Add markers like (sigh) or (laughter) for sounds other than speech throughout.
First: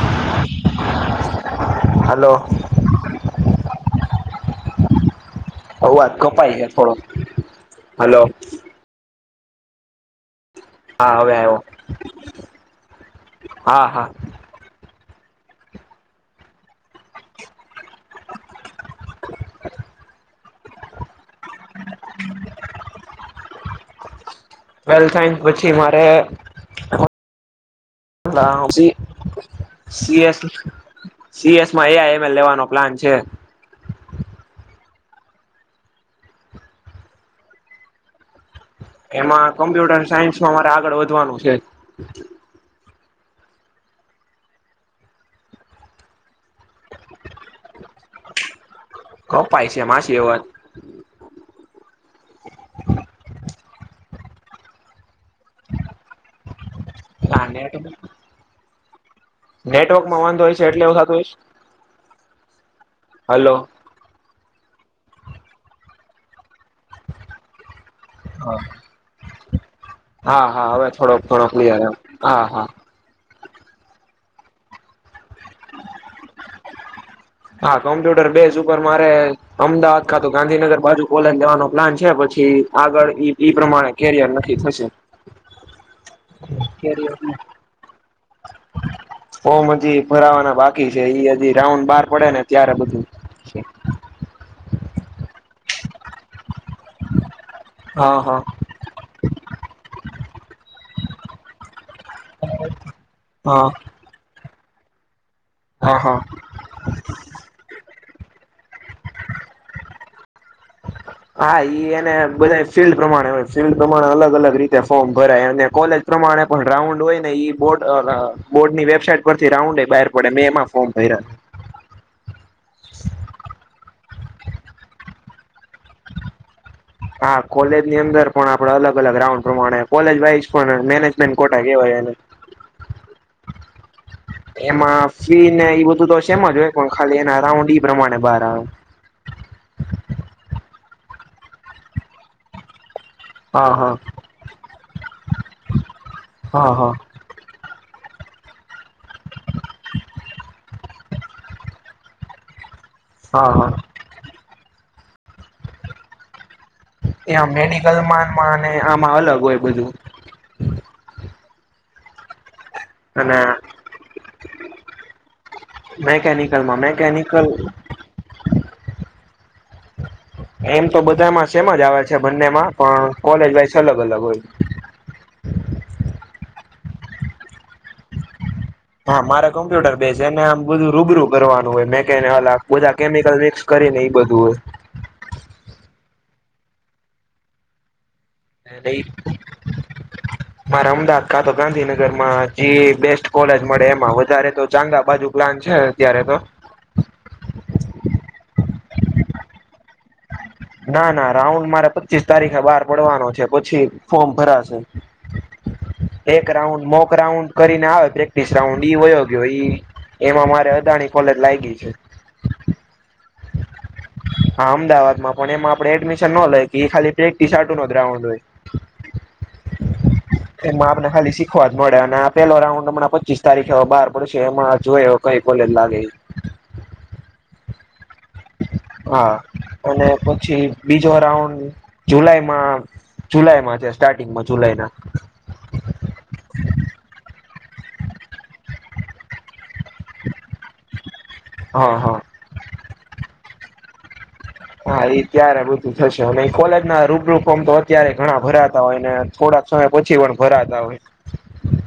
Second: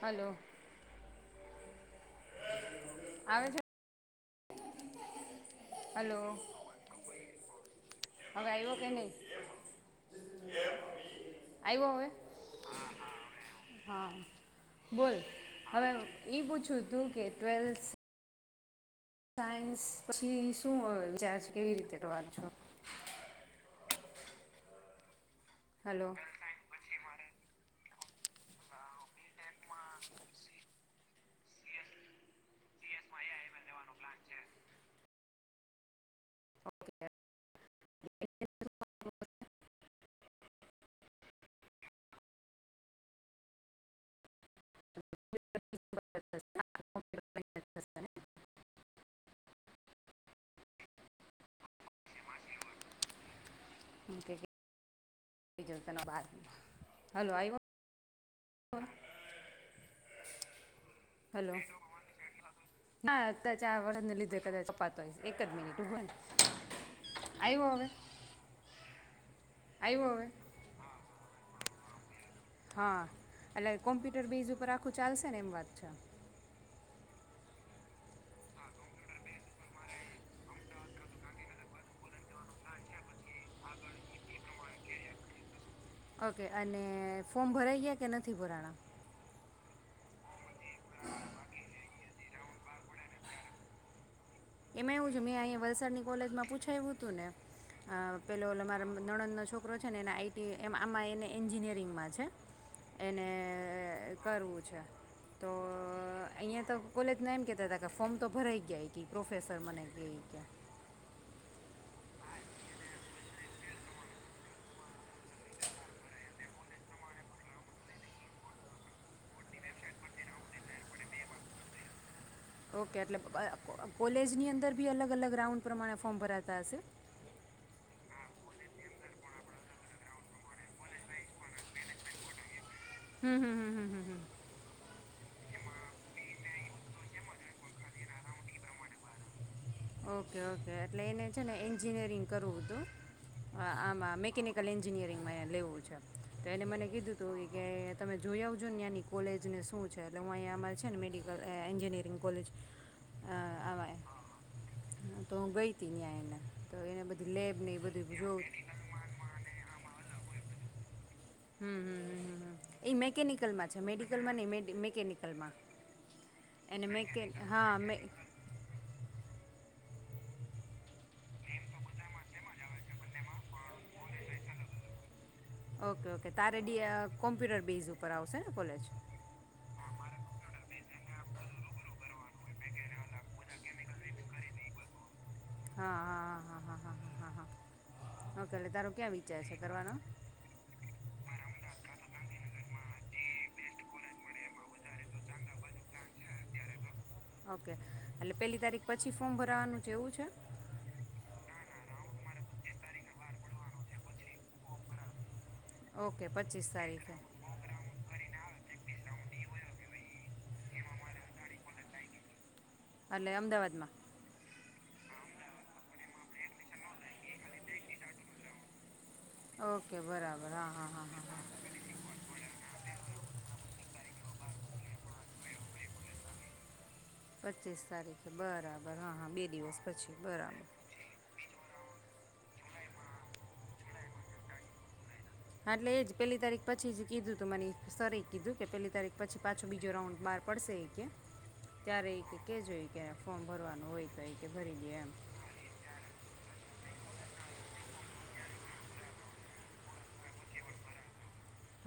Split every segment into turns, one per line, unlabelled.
Hello.
Hello.
આવે છે
અવાજ
હલો
કપાઈ જાય થોડો હલો.
હવે આવ્યો કે નહીં
હા હવે આવ્યો હા હા.
બોલ હવે એ પૂછ્યું હતું કે ટ્વેલ્થ સાયન્સ પછી શુંાર કેવી રીતે રવાજ છો
વેલ થન્ક પછી મારે
હલો
(inaudible) સીએસ સીએસમાં એ આઈ એમ એલ લેવાનો પ્લાન છે
(inaudible)
એમાં કોમ્પ્યુટર સાયન્સમાં મારે આગળ વધવાનું છે
(inaudible)
કછે માછ એવત (inaudible)
ક (inaudible) એ જો તણા વાદ
નાનેટ નેટવર્કમાં વાંધો હોય છે એટલે એવું થતું હોયશ
હલો હા
હલો
આડને લીધે ક તો એક જ મિનિટ ઉભો આવ્યો હવે
હા
આવ્યો હવે
હા હા હવે થોડોક થોડોક એ હા હા
એટલે કોમ્પ્યુટર બેઝ ઉપર આખું ચાલશે ને એમ વાત છે
હા કોમ્પ્યુટર બેઝ ઉપર મારે અમદાવાદ ખાતું ગાંધીનગર બાજુ કોલેજ લેવાનો પ્લાન છે પછી આગળ ઈ પ્રમાણે કેરિયર નકી થશે
ઓકે અને
કેરીઓને
ફોમ ભરાઈ ગયા કે નથી ભરાના
ફોર્મ હજી ભરાવાના બાકી છે એ હજી રાઉન્ડ બહાર પડે ને ત્યારે બધું
એમાં એવું છે મેં અહીંયા વલસાડની કોલેજમાં પૂછાયું હતું ને અ
હા હા
પેલો ઓ મારા નણંદ ન છોક છોકરો છે ને એને આઈટી એમ આમાં એને એન્જિનિયરિંગમાં છે છે એને
હા
કરવું છે અચ્છા તો
હા હા
હીં તો કોલેજ માં એમ કેતા તા કે ફોર્મ તો ભરાઈ ગયા કે પ્રોફેસર મને એ કે
હા ઈ એ બધા ફિલ્ડ પ્રમાણે હોય ફિલ્ડ પ્રમાણે અલગ અલગ રીતે ફોર્મ ભરાય અને કોલેજ પ્રમાણે પણ રાઉન્ડ હોય ને બોર્ડ બોર્ડ ની વેબસાાઈટ પરથી રાઉન્ડ બહાર પડે મેં એમાં ફોર્મ ભર્યા
ઓકે એટલે (unintelligible) કોલેજની અંદર બી અલગ-અલગ રાઉન્ડ પ્રમાણે ફોર્મ ભરાતા હશે?
હા કોલેજની અંદર પણ આપડે અલગ-અલગ રાઉન્ડ પ્રમાણે કોલેજ વાઈઝ પણ મેનેજમેન્ટ કોટા કેવાય એને.
હમ્મ-હમ્મ-હમ્મ-હમ્મ-હમ્મ.
એમાં ફી ને ઈ બધું તો સેમ જ હોય પણ ખાલી એના રાઉન્ડ ઈ પ્રમાણે બાર આવે.
ઓકે-ઓકે એટલે એને છે ને એન્જિનિયરિંગ કરવું હતું.
હા
અહ
હા
આમાં મિકેનિકલ એન્જિનિયરિંગમાં એન લેવું છે. તો એને
હા
મને
હા
કીધું તું ઈ કે તમે જોઈ આવજો ને ન્યાંની કોલેજને શું છે, એટલે હું અહીંયા અમારે છે ને મેડિકલ અહ એન્જિનિયરિંગ કોલેજ
હા હા
આમાં તો હું ગઈ ન્યાં એના
એ મેડિકલમાંન માંને આમાં અલગ હોય બધું
હમ્મ-હમ્મ-હમ્મ. ઈ
અને
મેકેનિકલમાં છે, મેડિકલમાં નહીં, મેડ મેકેનિકલમાં.
મેકેનિકલમાં
એને મેકેન
મેકેનિકલ
હા મે
એમ તો બધામાં સેમ જ આવે છે બંનેમાં, પણ કોલેજ વાઇસ અલગ-અલગ હોય.
ઓકે-ઓકે તારે ડી અહ કોમ્પ્યુટર બેઝ ઉપર આવશે ને કોલેજ?
હા મારે કોમ્પ્યુટર બેઝ, એને આમ બધું રૂબરૂ કરવાનું હોય મેકેન ઓલાં બધા કેમિકલ મિક્સ કરીને ઈ બધું હોય.
હા-હા-હા-હા-હા-હા-હા-હા.
(unintelligible) મારે અમદાવાદ કા તો ગાંધીનગરમાં જી બેસ્ટ કોલેજ મળે એમાં. વધારે તો ચાંગા બાજુ પ્લાન છે અત્યારે તો.
ઓકે એટલે પેલી તારીખ પછી ફોર્મ ભરાવાનું એવું છે?
ના-ના રાઉન્ડ મારે પચીસ તારીખે બાર પડવાનો છે પછી ફોર્મ ભરાશે.
ઓકે
એક
પચીસ
રાઉન્ડ મોક
તારીખે
રાઉન્ડ કરીને આવે પ્રેક્ટિસ રાઉન્ડ ઈ વયો ગયો ઈ એમાં મારે અ અદાણી કોલેજ લાયગી છે.
એટલે અમદાવાદમાં?
હા અમદાવાદમાં, પણ એમાં આપણે એડમિશન નો લઈ હગી, ઈ ખાલી પ્રેક્ટિસ હાટુનો જ રાઉન્ડ હોય.
ઓકે બરાબર હા હા
એમાં
હા
આપને ખાલી
હા
શીખવા જ મળે, અને આ પેલો રાઉન્ડ હમણા પચીસ તારીખે હવે બાર પડશે એમાં જોઈ હવે કઈ કોલેજ લાગે ઈ.
પચીસ તારીખ
હા અને પછી
બરાબર
બીજો રાઉન્ડ જુલાઈ માં જુલાઈમાં છે સ્ટાર્ટિંગમાં જુલાઈ ના.
એટલે એજ પેલી તારીખ પછી જ કીધું તું મને, સરએ કીધું કે પેલી તારીખ પછી પાછું બીજો રાઉન્ડ બાર પડશે ઈ કે,
હા
ત્યારે
હા
ઈ કે કહેજો ઈ કે ફોર્મ ભરવાનું હોય તો એ કે ભરી દે
હા
એમ
ઈ ત્યારે આ બધું થશે. અને ઈ કોલેજ ના રૂબરૂ ફોર્મ તો અત્યારેય ઘણા ભરાતા હોય ને થોડાક સમય પછી પણ ભરાતા હોય.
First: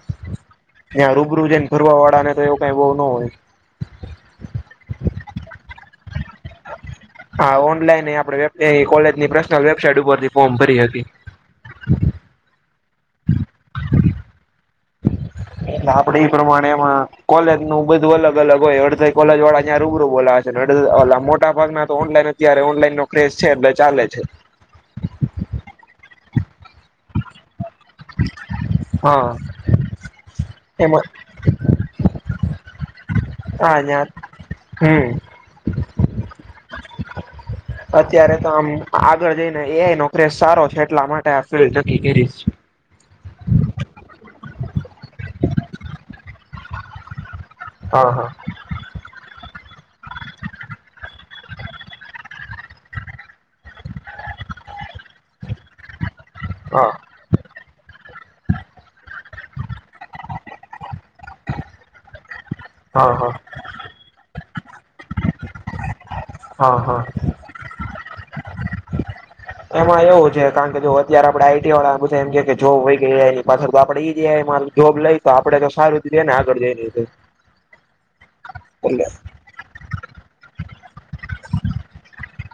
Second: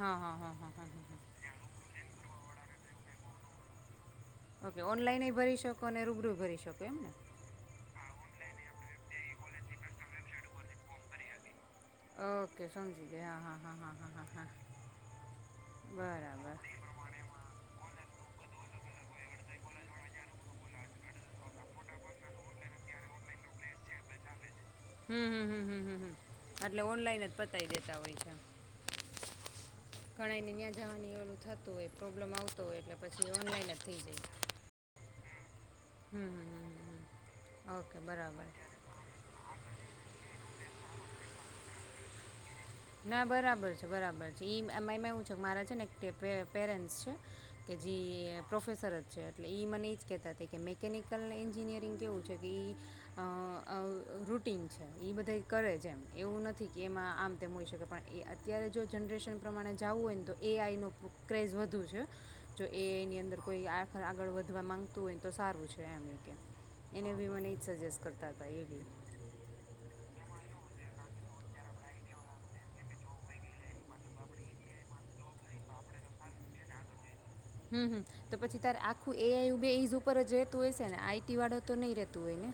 હા હા હા હા હા હા હા
ત્યાં રૂબરૂ જઈને ભરવા વાળા ને તો એવું કાઈ બહુ ન હોય. (inaudible)
ઓકે ઓનલાઈન એય ભરી શકો અને રૂબરૂય ભરી શકો એમને?
હા ઓનલાઈન એય આપણે (unintelligible) કોલેજની પર્સનલ વેબસાઇટ ઉપરથી ફોર્મ ભરી હગી.
ઓકે સમજી ગઈ હા-હા-હા-હા-હા-હા-હા.
આપડે ઈ પ્રમાણે એમાં કોલેજ નું બધું અલગ અલગ હોય. કોલેજ વાળા જ્યાં રૂબરૂ બોલા છે ને મોટા ભાગના તો ઓનલાઈન અત્યારે ઓનલાઈન નો ક્રેસ છે એટલે ચાલે છે.
હમ હમ હમ હમ હમ હ. એટલે ઓનલાઈન જ પતાય દેતા હોય છે
હા
ઘણાય ને ત્યાં
એમાં
જવાની એલું થતું હોય પ્રોબ્લેમ આવ (inaudible)
(unintelligible) હમ
(inaudible)
અત્યારે
બરાબર
તો આમ આગળ જઈને એ નોકરી સારો છે લમાાટ આ એ તો ક કરીશ
ના બરાબર છે બરાબર છે એ અમાંમાં એવું છે કે મારા છે ને કે પ પેરેન્ટ્સ છે. કે
હા હા
જે પ્રોફેસર જ છે એટલે ઈ મને એજ કેતા હતા કે મેકેનિકલ એન્જિનિયરિંગ કેવું છે કે એ રૂટીન છે એ બધા કરે છેમ એવું નથી કે
હા
એમાં આમ તે હો શકે પણ એ અત્યારે જો જનરેશન પ્રમાણે જવું હોય ને તો એ આઈ ન ક્રેઝ વધુ છે. જો એ
હા
એની
હા
અંદર કોઈ આખ આગળ વધવા માંગતું હોય ને તો સારું છે એમનું કેમ
હા હા
એને બી મને એ જ સજેશ કરતા હતા એ બી
એમાં એવું છે કારણ કે જો અત્યારે આપડે આઈટી વાળા બધા એમ જોબ હોય ગઈ એની પાછળ આપડે ઈ જ મા જોબ લઈ તો આપડે તો સારૂ રીતે ને આગળ જઈ
હમ હ તો પછી તારે આખું એઆઈ એ બેઝ ઉપર જ હોય છે ને આઈટી વાળું તો નહી રહેતું હોય ને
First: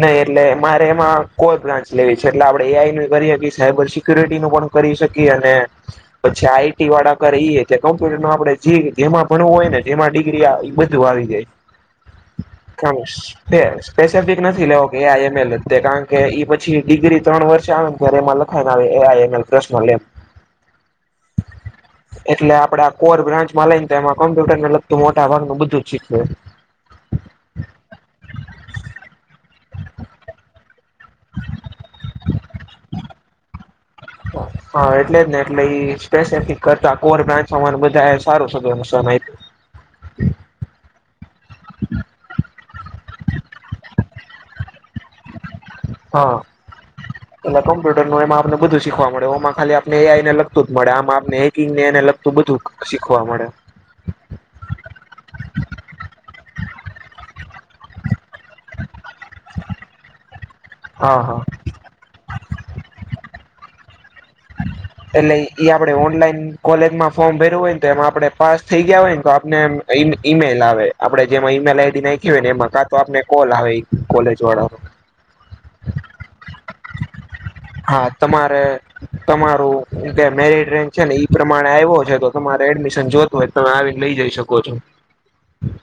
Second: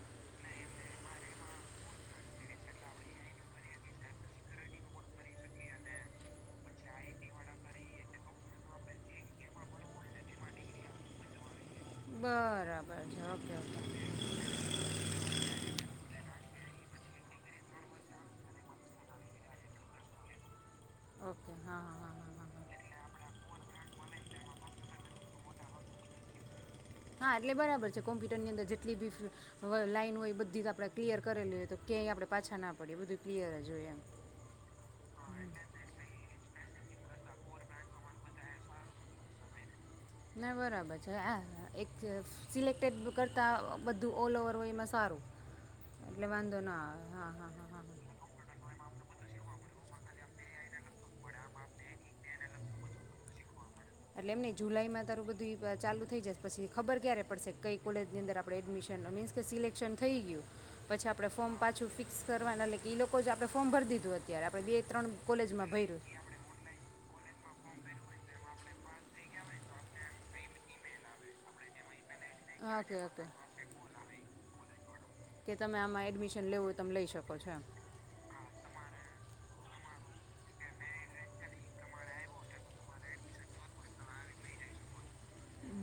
નહી એટલે મારે એમાં કોઈ બ્રાન્ચ લેવી છે એટલે આપણે એઆઈ ન કરી શકીએ સાયબર સિક્યુરિટી નું પણ કરી શકીએ અને પછી આઈટી વાળા કરી એ કે કમ્પ્યુટર ન આપણેે જે જેમાં ભણવું હોય ને જેમાં ડિગ્રી એ બધું આવી જાય.
બરાબર છે ઓકે ઓકે.
લે કે એઆઈ એમલ કારણ કે એ પછી ડિગ્રી ત્રણ વર્ષ આવે ને ત્યારે એમાં લખાય આવે એ એઆઈએમએલએ પ્રશ્નલ એમાં
ઓકે હા હા હા હા
એટલે
હા
આપડા કોર બ્રાન્ચ માં લઈને એમાં કોમ્પ્યુટર ને લગતું મોટા ભાગનું બધું જ શીખ
હા એટલે બરાબર છે કોમ્પ્યુટર ની અંદર જેટલી બી લાઈન હોય બધી જ ક્લિય કરેલું હોય તો ક્યાય આપણે પાછા ના પડી બધું કલીયર જ હોય.
હા એટલે જ ને એટલે સ્પેસફિક કરતા કોર બ્રાન્ચ બધા સારું છે.
ના બરાબર છે. તો હ એક સિલેક્ટટેડ કરતાં બધું ઓલ ઓવર હોય એમાં સારું. એટલે
હા
વાંધો ના આવે હા હા
એટલે
હા હા હા
કોમ્પ્યુટર ન એમાં આપને બધું શીખવા મળેમાં ખાલી આપ લગતું જ મળે આમ આપને હિંગ ને એને લગતું બધું શીખવા મળે.
એટલે એમ નહી જુલાઈમાં તારું બધું ચાલુ થઇ જશે, પછી ખબર ક્યારે પડશે કઈ કોલેજ ની અંદર આપડે એડમિશન ન મીન્સ કે સિલેક્શન થઇ ગયું. પછી
હા
આપણે
હા.
ફોર્મ પાછું ફિક્સ કરવાના એટલે કે લોકો જ આપણે ફોર્મ ભરી દીધું અત્યારે આપણે બે ત્રણ
એટલે ઈ
કોલેજમાં
આપડે
ભર્યું
ઓનલાઈન કોલેજ માં ફોર્મ ભેરું હોય. તેમાં આપડણે પાસ થઈ ગયા હોય ને તો આપને ઈમેલ આવે. આપણેે જેમાં ઈમેલ આઈડી ના એ ને એમાં
હા
કા તો
ઓકે
આપને
ઓકે
કોલ આવે કોલેજ વાળા. ન
કે તમે આમાં એડમિશન લેવું હોય તમે લઈ શકો છો
હા તમારે તમાર કે મેરિટ રેન્ક છે ને ઈ પ્રમાણે આવ્યો છે, તો તમારે એડમિશન જોતું હોય તમે આવીને લઈ જઈ શકો છો.
એમ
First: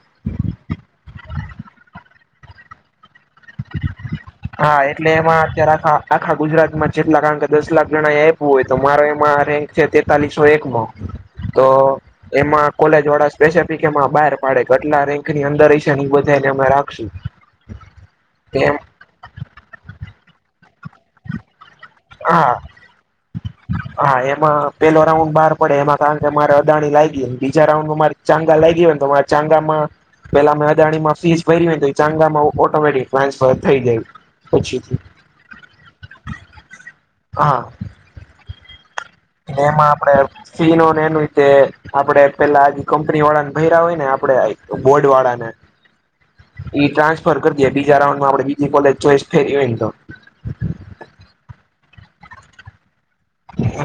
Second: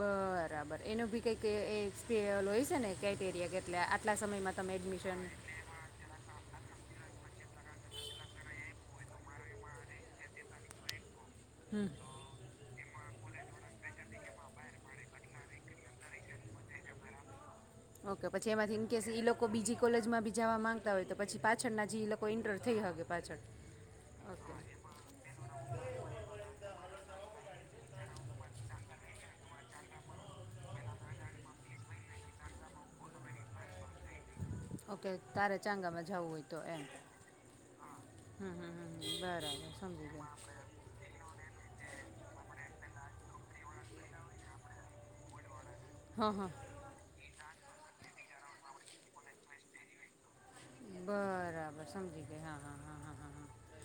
એ લ છેને કે એટલે આટલા સમયમાં તમે
હા એટલે
એડમિશન
એમાં અત્યારે આ આખા ગુજરાતમાં જેટલા દસ લાખ જણા એ આપવું હોય તો મારો એમાં રેન્ક છે, તેતાલીસો એક નો તો
હમ
એમાં કોલેજ જોડા સ્પેસફિક એમાં બહાર પાડે કેટલા રેન્ક ની અંદર ર છે. ને એ બધાને અમે રાખશું.
ઓકે! પછી
તેમ
એમાંથી ન કેસ એ લોકો બીજી કોલેજમાં બી જવા માંગતા હોય, તો પછી પા
હા, હા
ઓકે
એમાં પેલો રાઉન્ડ બહાર પડે એમાં કારણ કે મારે અદાણી લાયક બીજા રાઉન્ડમાં મારે ચાંગા લાગ ગ હોય, તો મારા ચાંગામાં પેલા મેં અદાણીમાં ફીસ ભરી હો ને તો, એ ચાંગામાં ઓટોમેટિક ટ્રાન્સફર થઈ ગયું.
ઓકે! તારે ચાંગામાં જવું હોય, તો એમ
હા.
હમ હમ હમ હમ. બરાબર
અને એમાં
સમજી
આપડે
ગઈ
ફીનોને એનું રીતે આપડે પેલા આ કંપની વાળા ને ભૈરા્યા હોય ને આપડે બોર્ડ વાળા ને
હા હા
એ ટ્રાન્સફર બીજા રાઉન્ડ માં આપણે બીજી કોજ ચોઇસ કરી, તો
બરાબર. સમજી ગઈ. હા, હા, હા,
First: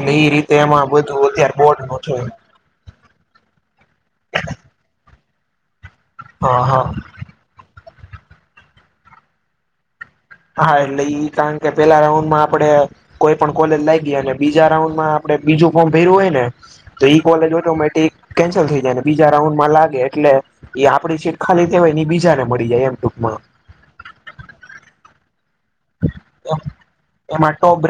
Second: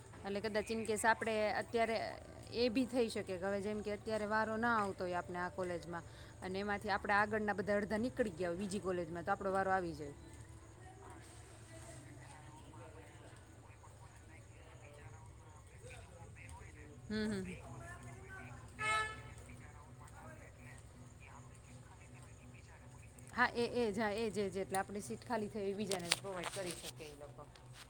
અને એ
એટલે
રીતે
કદાચ ઇન
એમાં
કેસ
બધું
આપડે
બોર્ડ
અત્યારે
નું છે.
એ ભી થઇ શકે, કે હવે જેમ કે અત્યારે વારો ના આવતો હોય. આપણા આ કોલેજમાં. અને
હા હા
એમાંથી આપડા આળના બધા અડધા નીકળી નીકળી ગયા હોય. બીજી કોલેજમાં તો આપડો વારો આવી જાય.
હા, એટલે ઈ કારણ કે પેલા રાઉન્ડમાં આપડે કોઈ પણ કોલેજ લાગ ગયા અને બીજા રાઉન્ડમાં આપણે બીજું ફોર્મ ભેર્યું હોય ને તો ઈ
હમ હમ
કોલેજ ઓટોમેટિક કેન્સલ થઈ જાય. બીજા રાઉન્ડ માં લાગે એટલે એ આપડી સીટ ખાલી જાય એ બીજા ને મળી જાય. એમ ટૂંકમાં
હા, એજ હા એજ જ એટલે, આપણે સીટ ખાલી એ બીજાને પ્રોવાઈડ કરી શકે? એ લોકો
એમાં ટોપ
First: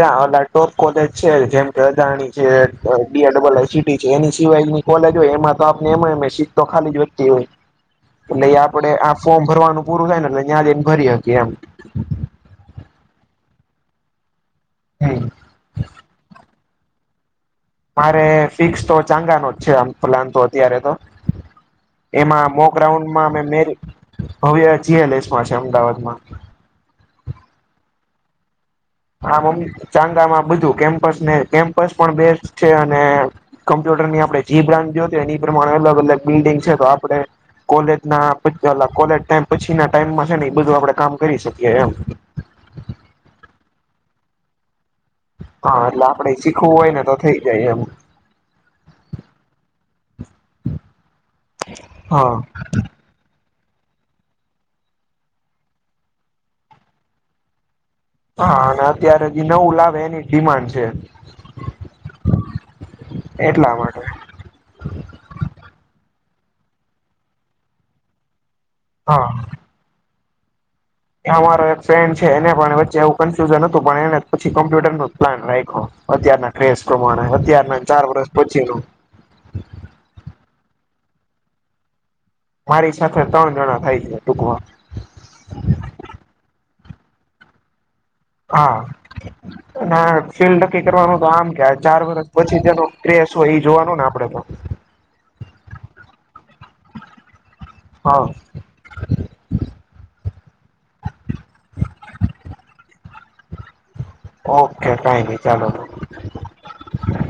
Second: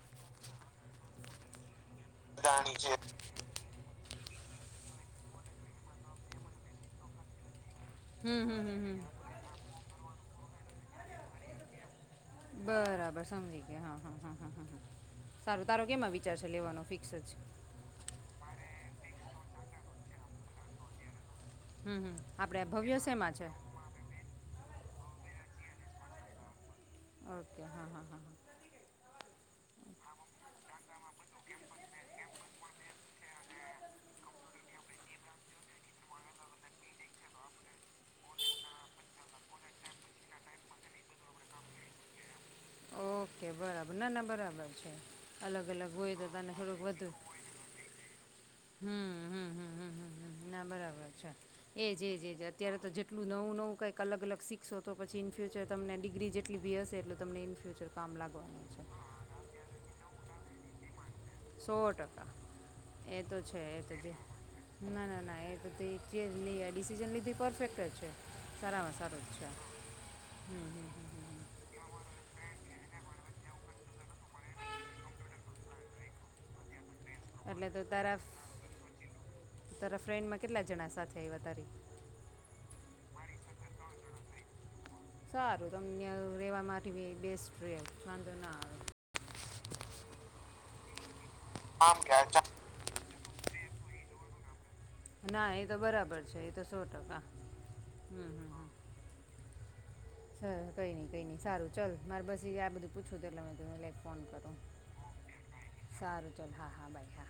ટોપ કોલેજ છે જ એમ કેમ અદાણી છે, ડીઆર ડબલ આટી છે, એની સવાયની કોલેજ હોય એમાં તો આપને એમ સીટ તો ખાલી જ વધતી હોય.
હમ
એટલે
હમ હમ
આપડે
હમ
આ ફોર્મ ભરવાનું પૂરું થાય ને એટલે. ત્યાદ એમ ભરી હકી એમ.
બરાબર સમજી ગયા હા હા હા. હ હ
એમ
હ સારું તારો કેમાં વિચાર છે લેવાનો ફિક્સ છે.
મારે ફિક્સ તો ચાંગા ન જ છે આમ પ્લાન તો અત્યારે તો
હમ હમ
એમાં
આપણે આ
મોક
ભવ્ય
રાઉન્ડમાં
શેમાં
અ
છે
મે ભવ્ય સીએલએસ માં છે અમદાવાદમાં.
ઓકે હા હા હા હા.
આમ ચાંગામાં બધું કેમ્પસ ને કેમ્પસ પણ બેસ્ટ છે અને કમ્પ્યુટરની આપણે જી બ્રાન્ચ જોતી એ પ્રમાણે અલગ અલગ બિલ્ડિંગ છે તો આપે કોલેજ ના કોલેજ ટ પછી ના ટાઈમમાં છે ને એ બધું આપડે કામ કરી શકીએ એમ.
ઓકે બરાબર ના ના બરાબર છે. અલગ
હા
અલગ
એટલે
હોય તો
આપડે
તને
શીખવું
થોડુંક
હોય ને
વધુ
તો થઈ જાય એમ.
હમ ના બરાબર છે એજજજ
હા
અત્યારે તો જેટલું નવું નવું. કંઈક અલગ અલગ શીશો પછી ઇ ફ્યુચર તમને ડિગ્રી જેટલીી હશે એટલ તમ ઇ ફ્યુચર. કામ
હા
લાગવાનું છે
અને અત્યારે હજી નવું લાવે એ. ડિમાન્ડ છે
સો ટકા એ તો છે
એટલા માટે
એ ના ના ના એકથી. જે નહી આ ડિસિઝન લીધી પરફેક્ટ જ છે. સારામાં સારું જ
હા
છે. હમ હમ.
અમારો એક ફ્રેન્ડ છે એને પણ વચ્ચે એવું કન્ફ્યુઝન હતું પણ એને પછી કોમ્પ્યુટર નો જ પ્લાન રાખયો અત્યારના ટસ પ્રમાણે
એટલે
અત્યારના
તો
ચાર
તારા
વર્ષ પછી નુ
જવદારી.
મારી સાથે ત્રણ જણા થાય છે ટૂકમા
ઈ ભી બેસ્ટ ફ્રેન્ડ
હા અને ફીલ નક્કી કરવાનું. તો આમ ક ચાર વર્ષ પછી તેનો કસ હોય ઈ જોવાનું ને આપડે તો.
ના એ તો બરાબર છે. અચ્છ એ તો સો ટકા
હા
હમ્મ હમ્મ હ. સર કઈ નઈ કઈ નઈ સારું ચાલ મારે બસ આ બધું પૂછવું તો એટલે એ ફોન કરું
ઓકે કઈ નઈ ચાલો
સારું ચાલ હા હા ભાઈ હા.